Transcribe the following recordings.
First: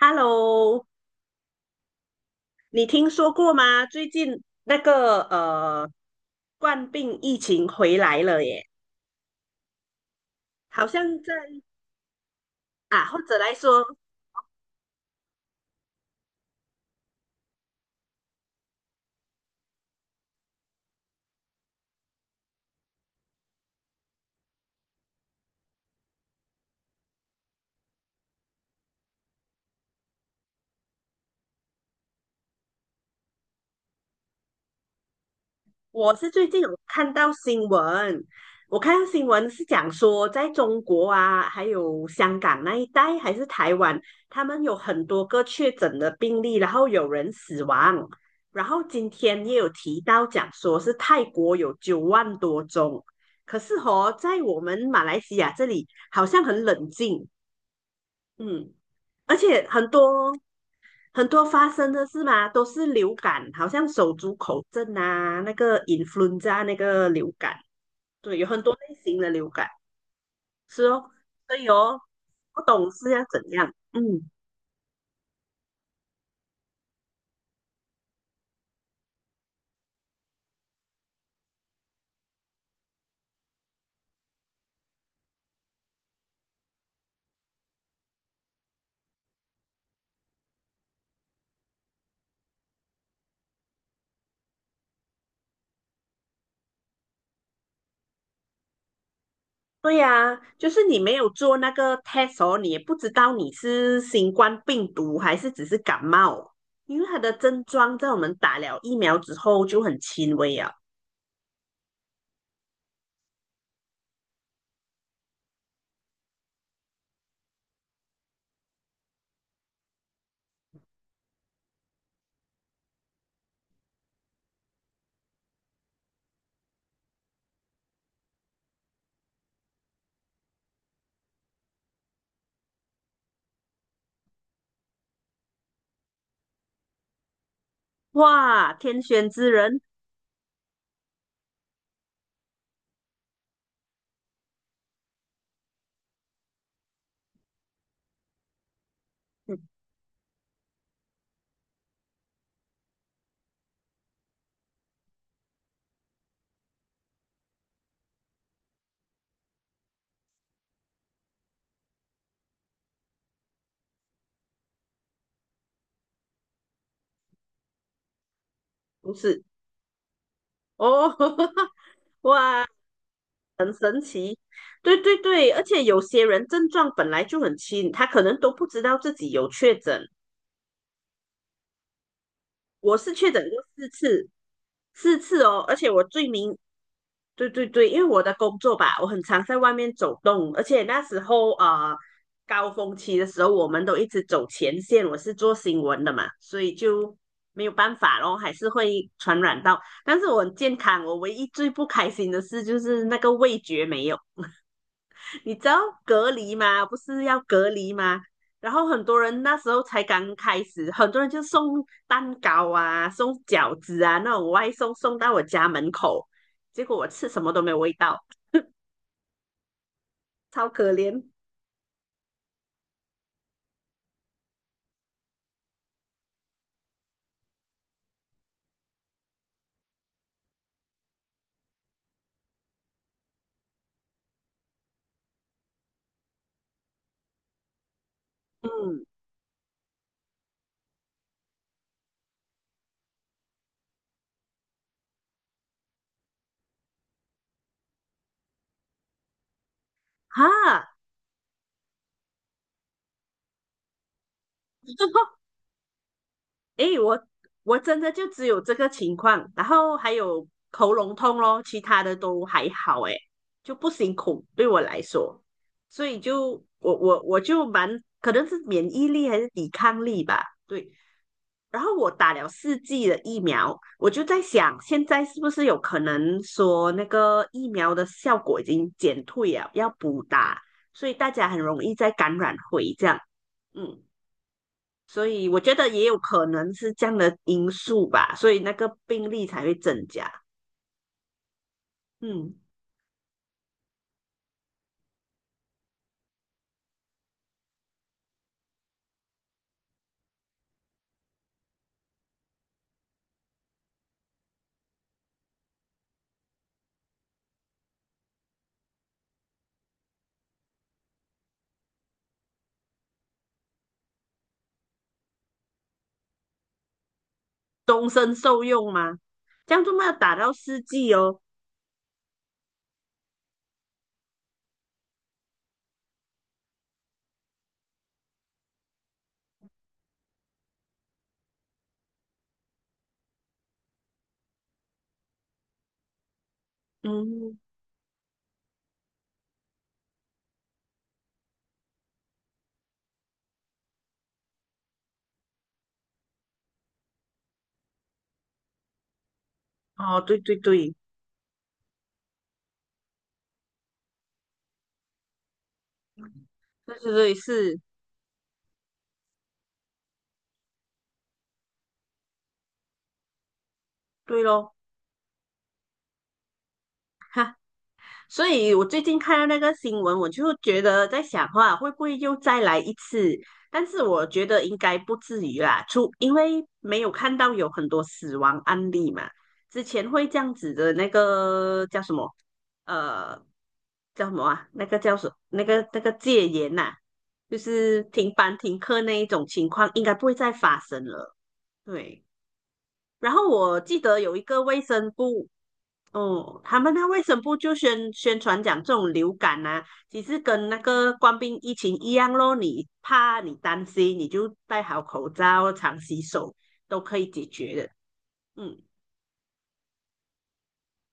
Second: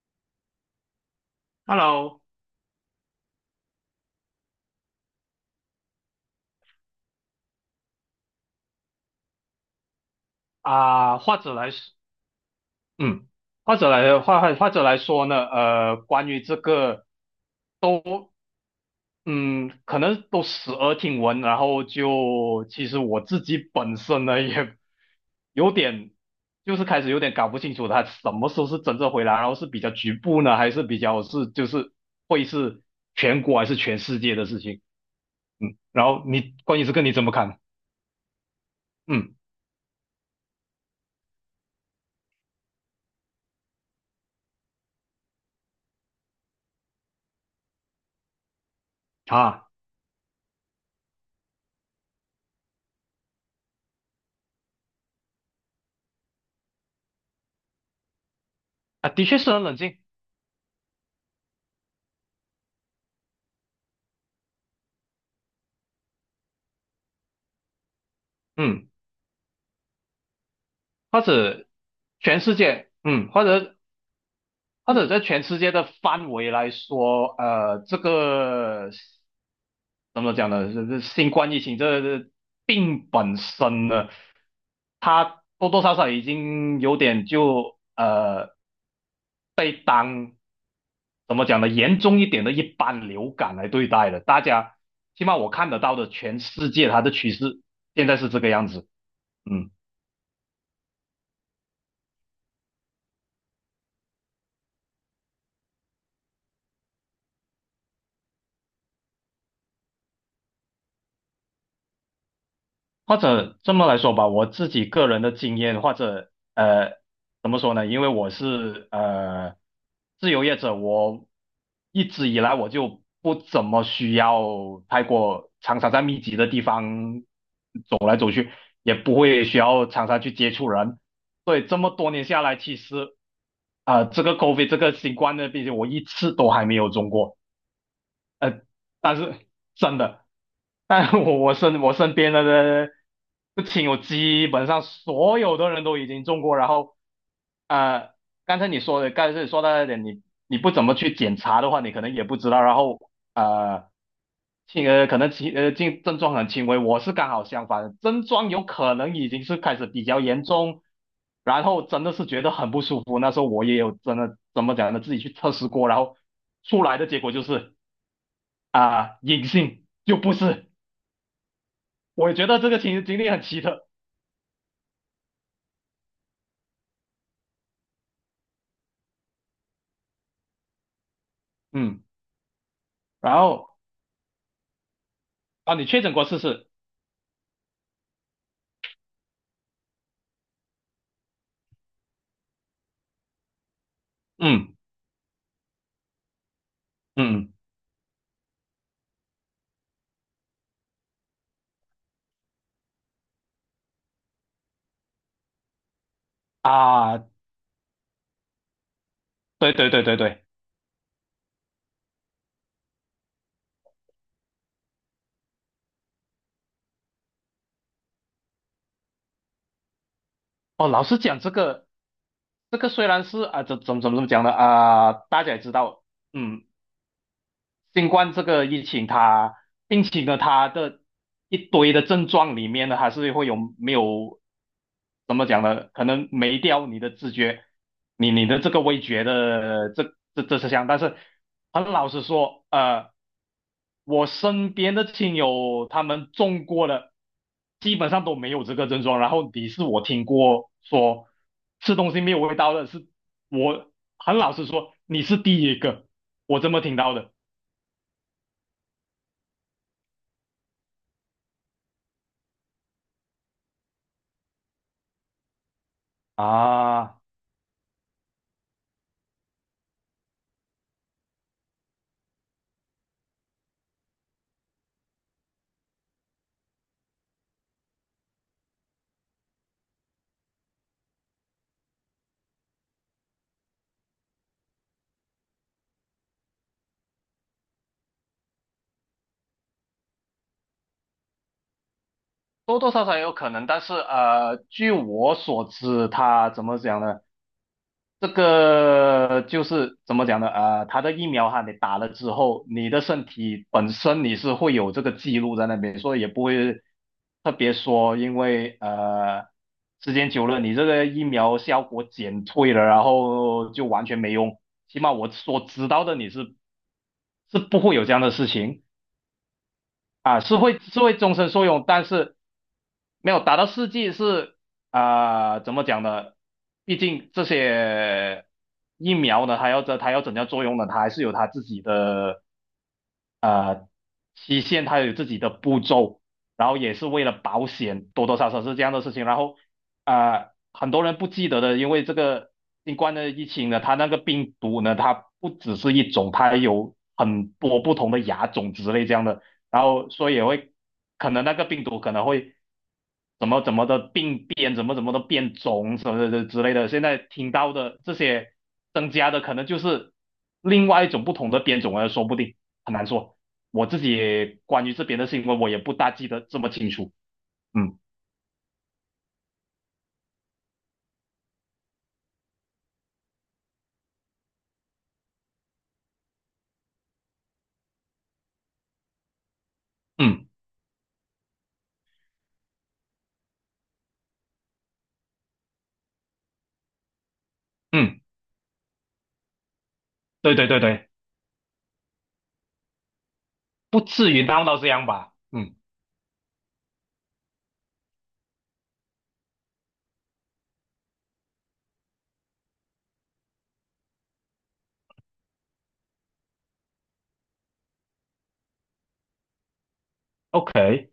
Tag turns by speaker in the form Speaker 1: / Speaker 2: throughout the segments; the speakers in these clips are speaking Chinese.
Speaker 1: Hello，
Speaker 2: Hello，
Speaker 1: 你听说过吗？最近那个冠病疫情回来了耶，好
Speaker 2: 啊、
Speaker 1: 像在
Speaker 2: 或者来说，
Speaker 1: 啊，或
Speaker 2: 嗯，
Speaker 1: 者来
Speaker 2: 或
Speaker 1: 说，
Speaker 2: 者来或或或者来说呢，关于这个都，嗯，可能都时而听闻，然后就其实我自己本身呢也有点，就是开始有点搞不清楚他什么时候是真正回来，然后是比较局部呢，还是比较是就是会是全国还是全世界的事情，嗯，然
Speaker 1: 我
Speaker 2: 后
Speaker 1: 是最
Speaker 2: 你
Speaker 1: 近有
Speaker 2: 关于这个
Speaker 1: 看
Speaker 2: 你怎
Speaker 1: 到
Speaker 2: 么看？
Speaker 1: 新闻，我看到新
Speaker 2: 嗯，
Speaker 1: 闻是讲说，在中国啊，还有香港那一带，还是台湾，他们有很多个确诊的病例，然后有人死亡。然后今天也有
Speaker 2: 啊
Speaker 1: 提到讲说是泰国有9万多宗，可是哦，在我们马来西亚这里好像很冷静，嗯，
Speaker 2: 啊，的
Speaker 1: 而
Speaker 2: 确是很
Speaker 1: 且
Speaker 2: 冷
Speaker 1: 很
Speaker 2: 静，
Speaker 1: 多很多发生的是嘛，都是流感，好像手足口症啊，那个 influenza 啊那个流感，对，有很多
Speaker 2: 嗯。
Speaker 1: 类型的流感，是哦，
Speaker 2: 或
Speaker 1: 所
Speaker 2: 者
Speaker 1: 以哦，
Speaker 2: 全世
Speaker 1: 不懂
Speaker 2: 界，
Speaker 1: 是要
Speaker 2: 嗯，
Speaker 1: 怎
Speaker 2: 或
Speaker 1: 样，
Speaker 2: 者
Speaker 1: 嗯，
Speaker 2: 或者在全世界的范围来说，这个怎么讲呢？这新冠疫情这病本身呢，它多多少少已经有点就被当怎么讲呢？严重一点的一般流感来对待了。大家起码我看得到的全世界它的趋势现在是这个样子，嗯。
Speaker 1: 对呀、就是你没有做那个 test 哦，你也不知道你是新冠病毒还是只是感冒，因为它的症状在我们打了疫苗之后就很轻微啊，
Speaker 2: 或者这么来说吧，我自己个人的经验，或者怎么说呢？因为我是自由业者，我一直以来我就不怎么需要太过常常在密集的地方走来走去，也不会需要常常去接触人，所以这么多年下来，其实啊、这个 COVID 这个新冠的病毒，我一次都还没有中过。呃，
Speaker 1: 哇，天
Speaker 2: 但
Speaker 1: 选
Speaker 2: 是
Speaker 1: 之人，
Speaker 2: 真的，但我身边的不亲友基本上所有的人都已经中过，然后呃，刚才你说的，刚才你说
Speaker 1: 嗯，
Speaker 2: 到一点，你不怎么去检查的话，你可能也不知道，然后轻呃可能轻呃症症状很轻微，我是刚好相反，症状有可能已经是开始比较严重。然后真的是觉得很不舒服。那时候我也有真的怎么讲呢，自己去测试过，然后出来的结果就是
Speaker 1: 不
Speaker 2: 啊，
Speaker 1: 是
Speaker 2: 隐性就不是。
Speaker 1: 哦，
Speaker 2: 我觉得
Speaker 1: 哇，
Speaker 2: 这个经历很奇特，
Speaker 1: 对对对，而且有些人症状本来就很轻，他可能都不知道自己有确诊。
Speaker 2: 嗯，
Speaker 1: 我是确
Speaker 2: 然
Speaker 1: 诊过
Speaker 2: 后
Speaker 1: 四次，四次哦，而
Speaker 2: 啊，你
Speaker 1: 且我
Speaker 2: 确诊过
Speaker 1: 最
Speaker 2: 试
Speaker 1: 明，
Speaker 2: 试，
Speaker 1: 对对对，因为我的工作吧，我很常在外面走动，而且那时候啊、高峰期的时候，我们都一直走
Speaker 2: 嗯
Speaker 1: 前线，我是做新闻的嘛，所以就
Speaker 2: 嗯
Speaker 1: 没有办法咯，还是会传染到。但是我很健康，我唯一最不开心的事就是那个味觉没有。你知道隔离吗？不是
Speaker 2: 啊，
Speaker 1: 要隔离吗？然后很多人那时
Speaker 2: 对
Speaker 1: 候
Speaker 2: 对
Speaker 1: 才
Speaker 2: 对对
Speaker 1: 刚
Speaker 2: 对，
Speaker 1: 开始，很多人就送蛋糕啊，送饺子啊，那种外送送到我家门口，结果我吃什么都没有味道，超
Speaker 2: 哦，
Speaker 1: 可
Speaker 2: 老实
Speaker 1: 怜。
Speaker 2: 讲，这个虽然是啊，怎么讲的啊，大家也知道，嗯，新冠这个疫情它，并且呢，它的一堆的症状里面呢，还是会有没有怎么讲呢？可能没掉你的知觉，你的这个味
Speaker 1: 嗯，
Speaker 2: 觉的这这是项，但是很老实说，我身边的亲友他们中过了，基本上都没有这个症状。然后你是我听过
Speaker 1: 哈，
Speaker 2: 说吃东西没有味道的，是我很老实说，你是 第一个我这么听
Speaker 1: 诶，
Speaker 2: 到
Speaker 1: 我
Speaker 2: 的。
Speaker 1: 我真的就只有这个情况，然后还有喉咙痛咯，其他的都还好，诶，就不辛苦对我来说，所以就我我
Speaker 2: 啊，
Speaker 1: 我就蛮可能是免疫力还是抵抗力吧，对。然后我打了4剂的疫苗，我就在想，现在是不是有可能说那个疫苗的效果已经减退了，要补打，所以大家很容易再感染回这样，嗯。所以我觉得也有可能是这样的因素吧，所以那个病例才会增加。嗯，
Speaker 2: 多多少少也有可能，但是据我所知，他怎么讲呢？这个就是怎么讲呢？他的疫苗哈，你打了之后，你的身体本身你是会有这个记录在那边，所以特别说，因为时间久了，你这个疫苗效果减退了，然后就完全没用。起码我所知道的，你是不会有
Speaker 1: 终
Speaker 2: 这样的
Speaker 1: 身
Speaker 2: 事
Speaker 1: 受
Speaker 2: 情。
Speaker 1: 用吗？这样就没有打
Speaker 2: 啊，
Speaker 1: 到
Speaker 2: 是会
Speaker 1: 四
Speaker 2: 是
Speaker 1: 季
Speaker 2: 会终
Speaker 1: 哦。
Speaker 2: 身受用，但是没有达到四 G 是啊、怎么讲呢？毕竟这些疫苗呢，它要怎样作用呢？它还是有它自己的期限它有自己的步骤，然后也是为了
Speaker 1: 嗯，
Speaker 2: 保险，多多少少是这样的事情。然后啊、很多人不记得的，因为这个新冠的疫情呢，它那个病毒呢，它不只是一种，它有很多不同的亚种之类这样的，然后
Speaker 1: 哦，
Speaker 2: 所以
Speaker 1: 对
Speaker 2: 也
Speaker 1: 对
Speaker 2: 会
Speaker 1: 对，
Speaker 2: 可能那个病毒可能会。怎么怎么的病变，怎么怎么的变种，什么的之类的。
Speaker 1: 对
Speaker 2: 现
Speaker 1: 对
Speaker 2: 在
Speaker 1: 对，
Speaker 2: 听到
Speaker 1: 是，
Speaker 2: 的这些增加的，可能就是另外一种不同的变种了，说不定很难说。我自己
Speaker 1: 对
Speaker 2: 也
Speaker 1: 咯。
Speaker 2: 关于这边的新闻，我也不大记得这么清楚。嗯
Speaker 1: 所以我最近看到那个新闻，我就觉得在想话会不会又再来一次？但是我觉得应该不至于啦，因为没有看到有很多死亡案例嘛。之前会这
Speaker 2: 嗯
Speaker 1: 样子的那个叫什么？呃，叫什么啊？那个叫什？那个戒严呐、就是
Speaker 2: 嗯，
Speaker 1: 停班停课那一种情况，应该不会再
Speaker 2: 对对
Speaker 1: 发
Speaker 2: 对
Speaker 1: 生
Speaker 2: 对，
Speaker 1: 了。对。然后我记
Speaker 2: 不
Speaker 1: 得
Speaker 2: 至
Speaker 1: 有一
Speaker 2: 于
Speaker 1: 个
Speaker 2: 闹到
Speaker 1: 卫
Speaker 2: 这样
Speaker 1: 生
Speaker 2: 吧？
Speaker 1: 部
Speaker 2: 嗯
Speaker 1: 哦，他们那卫生部就宣传讲这种流感啊，其实跟那个官兵疫情一样咯，你怕你担心，你就戴好口罩，常洗手，都可以解决的。嗯，
Speaker 2: ，OK。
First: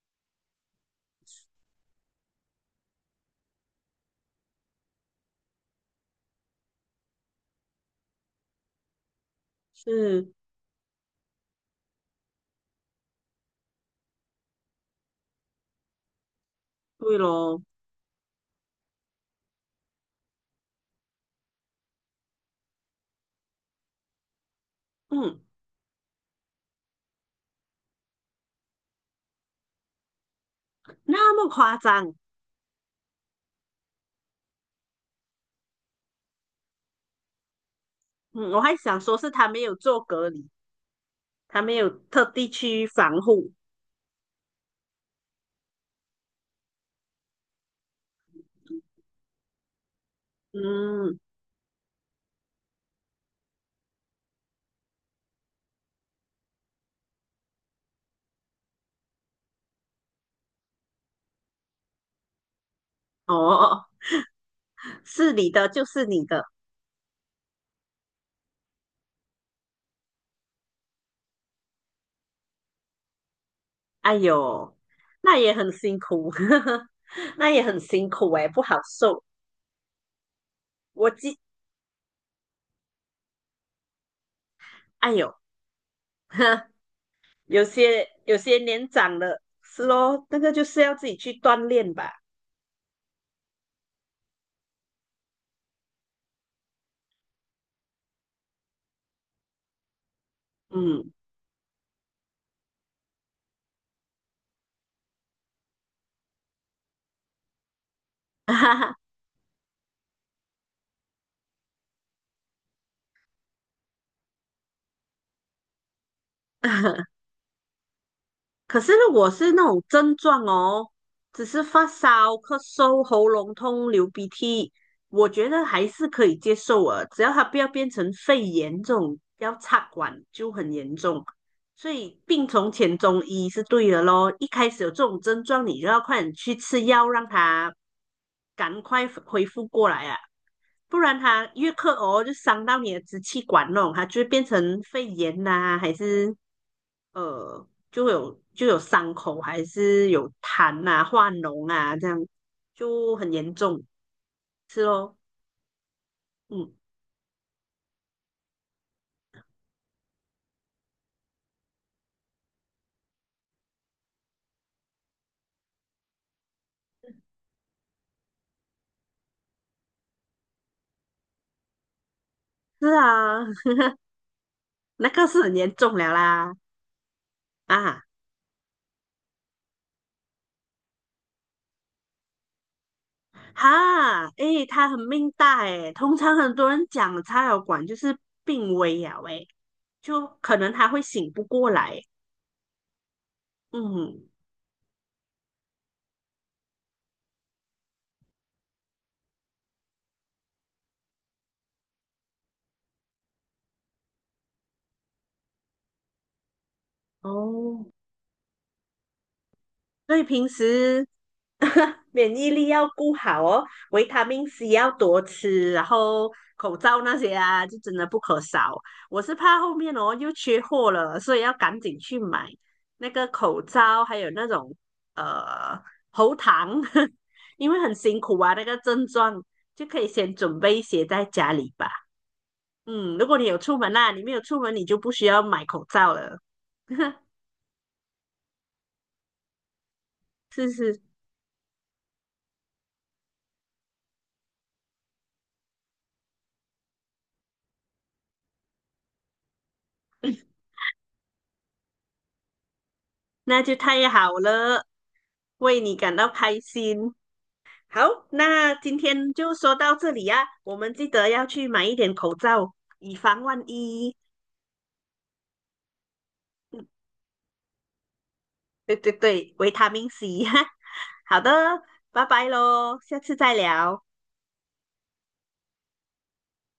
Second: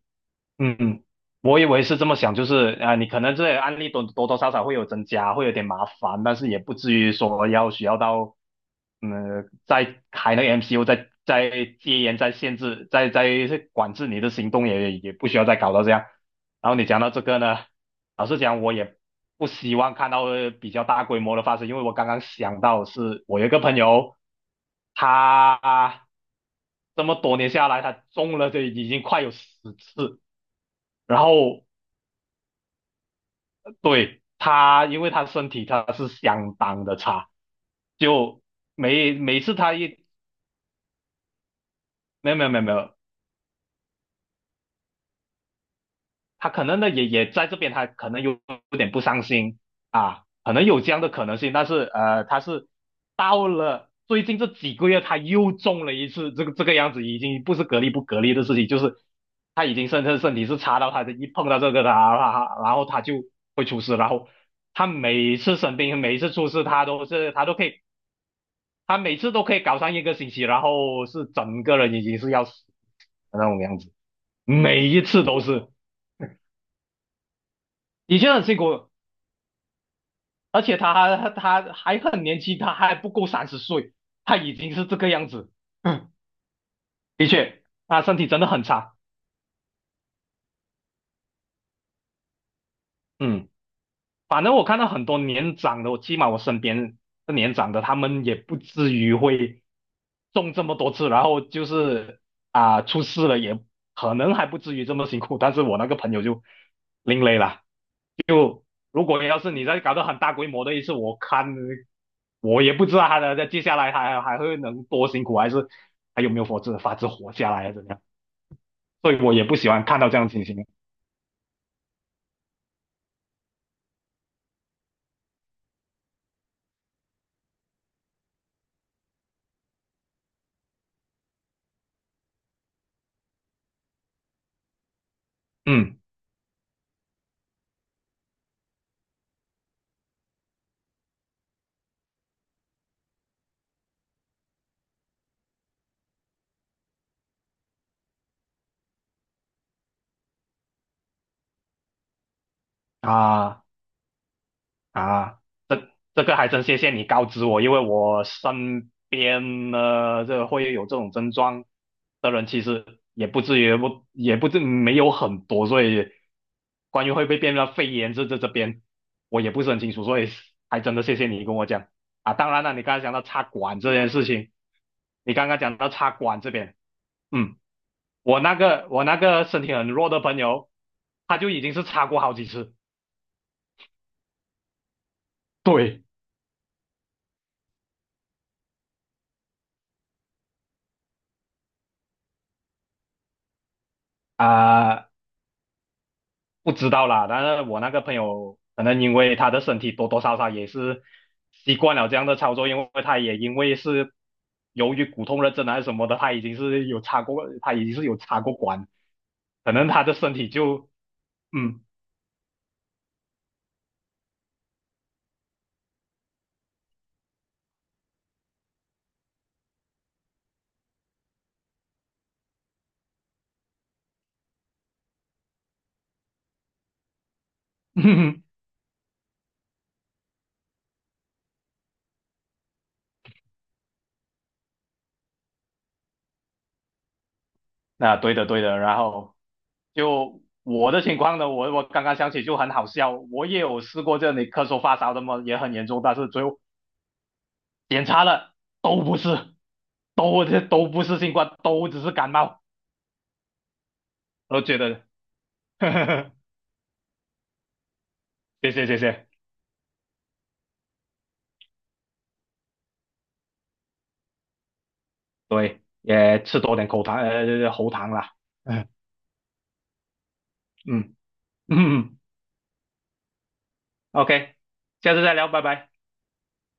Speaker 2: 嗯，我以为是这么想，就是啊、你可能这些案例多多少少会有增加，会有点麻烦，但是也不至于说要需要到，嗯，再
Speaker 1: 是，
Speaker 2: 开那个 MCU，在戒严、在限制，在管制你的行动也，也不需要再搞到这样。然后你讲到
Speaker 1: 对
Speaker 2: 这个呢，
Speaker 1: 咯，
Speaker 2: 老实讲，我也不希望看到比较大规模的发生，因为我刚刚想到是我有一个朋友，
Speaker 1: 嗯，
Speaker 2: 他这么多年下来，他中了这已经快有十次。然
Speaker 1: 那么
Speaker 2: 后
Speaker 1: 夸张，
Speaker 2: 对，他，因为他身体他是相当的差，就
Speaker 1: 嗯，我还想
Speaker 2: 每
Speaker 1: 说是
Speaker 2: 每
Speaker 1: 他
Speaker 2: 次
Speaker 1: 没有
Speaker 2: 他一
Speaker 1: 做隔离，他没有特
Speaker 2: 没有没
Speaker 1: 地
Speaker 2: 有没有没
Speaker 1: 去
Speaker 2: 有，
Speaker 1: 防护。
Speaker 2: 他可能呢也在这边，他可能有啊，可能有这样的
Speaker 1: 嗯，
Speaker 2: 可能性，但是他是到了最近这几个月，他又中了一次，这个样子已经不是隔离不隔离的事情，就是他已经身体是差到他的一碰到这个他，他然后他就会出
Speaker 1: 哦，
Speaker 2: 事，然后他每
Speaker 1: 是
Speaker 2: 一
Speaker 1: 你
Speaker 2: 次
Speaker 1: 的
Speaker 2: 生
Speaker 1: 就
Speaker 2: 病，
Speaker 1: 是
Speaker 2: 每一
Speaker 1: 你
Speaker 2: 次
Speaker 1: 的，
Speaker 2: 出事，他每次都可以搞上一个星期，然后是整个人已经是要死的那种样子，
Speaker 1: 哎呦，
Speaker 2: 每一次
Speaker 1: 那
Speaker 2: 都
Speaker 1: 也
Speaker 2: 是，
Speaker 1: 很辛苦，那也很辛
Speaker 2: 的
Speaker 1: 苦
Speaker 2: 确很
Speaker 1: 哎，
Speaker 2: 辛
Speaker 1: 不好
Speaker 2: 苦，
Speaker 1: 受。
Speaker 2: 而且他
Speaker 1: 我
Speaker 2: 还
Speaker 1: 记，
Speaker 2: 他还很年轻，他还不够30岁，他已经是这个
Speaker 1: 哎
Speaker 2: 样
Speaker 1: 呦，
Speaker 2: 子，嗯的确，
Speaker 1: 有
Speaker 2: 他
Speaker 1: 些
Speaker 2: 身体
Speaker 1: 有
Speaker 2: 真的
Speaker 1: 些
Speaker 2: 很
Speaker 1: 年
Speaker 2: 差，
Speaker 1: 长了，是咯，那个就是要自己去锻炼吧，
Speaker 2: 嗯，反正我看到很多年长的，我起码我身边的年长的，他们也不至于会中这么多次，
Speaker 1: 嗯，
Speaker 2: 然后就是啊、出事了也可能还不至于这么辛苦，但是我那个朋友就另类了。就
Speaker 1: 哈哈。
Speaker 2: 如果要是你再搞到很大规模的一次，我看我也不知道他的在接下来还会能多辛苦，还是还有没有法子活下来啊？怎么样？
Speaker 1: 可是
Speaker 2: 所
Speaker 1: 如
Speaker 2: 以
Speaker 1: 果
Speaker 2: 我也
Speaker 1: 是
Speaker 2: 不
Speaker 1: 那
Speaker 2: 喜
Speaker 1: 种
Speaker 2: 欢看到
Speaker 1: 症
Speaker 2: 这样的
Speaker 1: 状
Speaker 2: 情形。
Speaker 1: 哦，只是发烧、咳嗽、喉咙痛、流鼻涕，我觉得还是可以接受啊，只要它不要变成肺炎这种要插管就很严重。所以病从浅中医是对的咯，一开始有这种症状，你就
Speaker 2: 嗯
Speaker 1: 要快点去吃药，让它赶快恢复过来啊。不然它越咳哦，就伤到你的支气管那它就会变成肺炎呐、还是就有伤口，还是有痰啊、化脓啊，这样就很严
Speaker 2: 啊。
Speaker 1: 重，是咯，
Speaker 2: 啊，这这个还真
Speaker 1: 嗯，
Speaker 2: 谢谢你告知我，因为我身边呢，这会有这种症状的人，其实也不至于不也不至没有很多，所以关于会不会变成肺炎这边，我也不是很清楚，所以还真的谢谢你跟我讲啊。当然了，你
Speaker 1: 是
Speaker 2: 刚才讲到插
Speaker 1: 啊，
Speaker 2: 管 这件事情，
Speaker 1: 那个
Speaker 2: 你
Speaker 1: 是
Speaker 2: 刚
Speaker 1: 很
Speaker 2: 刚
Speaker 1: 严
Speaker 2: 讲到
Speaker 1: 重了
Speaker 2: 插管这
Speaker 1: 啦，
Speaker 2: 边，嗯，
Speaker 1: 啊
Speaker 2: 我那个身体很弱的朋友，他就已经是插过好几次，
Speaker 1: 哈，诶，他很命大诶，
Speaker 2: 对。
Speaker 1: 通常很多人讲插药管就是病危呀，喂，就可能他会醒不过来，嗯，
Speaker 2: 啊、不知道啦，但是我那个朋友可能因为他的身体多多少少也是习惯了这样的操作，因为他也因为是由于骨痛热症还是什么的，他已经是有插过，他
Speaker 1: 哦，
Speaker 2: 已经是有插过管，可能他的
Speaker 1: 所以
Speaker 2: 身
Speaker 1: 平
Speaker 2: 体就
Speaker 1: 时
Speaker 2: 嗯，
Speaker 1: 免疫力要顾好哦，维他命 C 要多吃，然后口罩那些啊，就真的不可少。我是怕后面哦又缺货了，所以要赶紧去买那个口罩，还有那种呃喉糖，因为很辛苦啊，那个症状就可以先准备一些在家里吧。嗯，如果你有出门啦、你没有出门，你就不需要买口罩了。
Speaker 2: 那对的对的，然后就
Speaker 1: 是
Speaker 2: 我
Speaker 1: 是
Speaker 2: 的情况呢，我刚刚想起就很好笑，我也有试过这里咳嗽发烧的嘛，也很严重，但是最后检查了都不是，都不是新冠，都只是感冒，
Speaker 1: 那就太好
Speaker 2: 我觉
Speaker 1: 了，
Speaker 2: 得。
Speaker 1: 为你感到 开心。好，
Speaker 2: 谢
Speaker 1: 那
Speaker 2: 谢
Speaker 1: 今
Speaker 2: 谢谢，
Speaker 1: 天就说到这里呀、我们记得要去买一点口罩，以防万一。
Speaker 2: 对，也吃多
Speaker 1: 嗯
Speaker 2: 点喉糖啦，嗯
Speaker 1: 对对对，维他命 C。哈。
Speaker 2: 嗯
Speaker 1: 好的，
Speaker 2: 嗯
Speaker 1: 拜拜喽，下次再聊。
Speaker 2: ，OK，下次再聊，拜拜。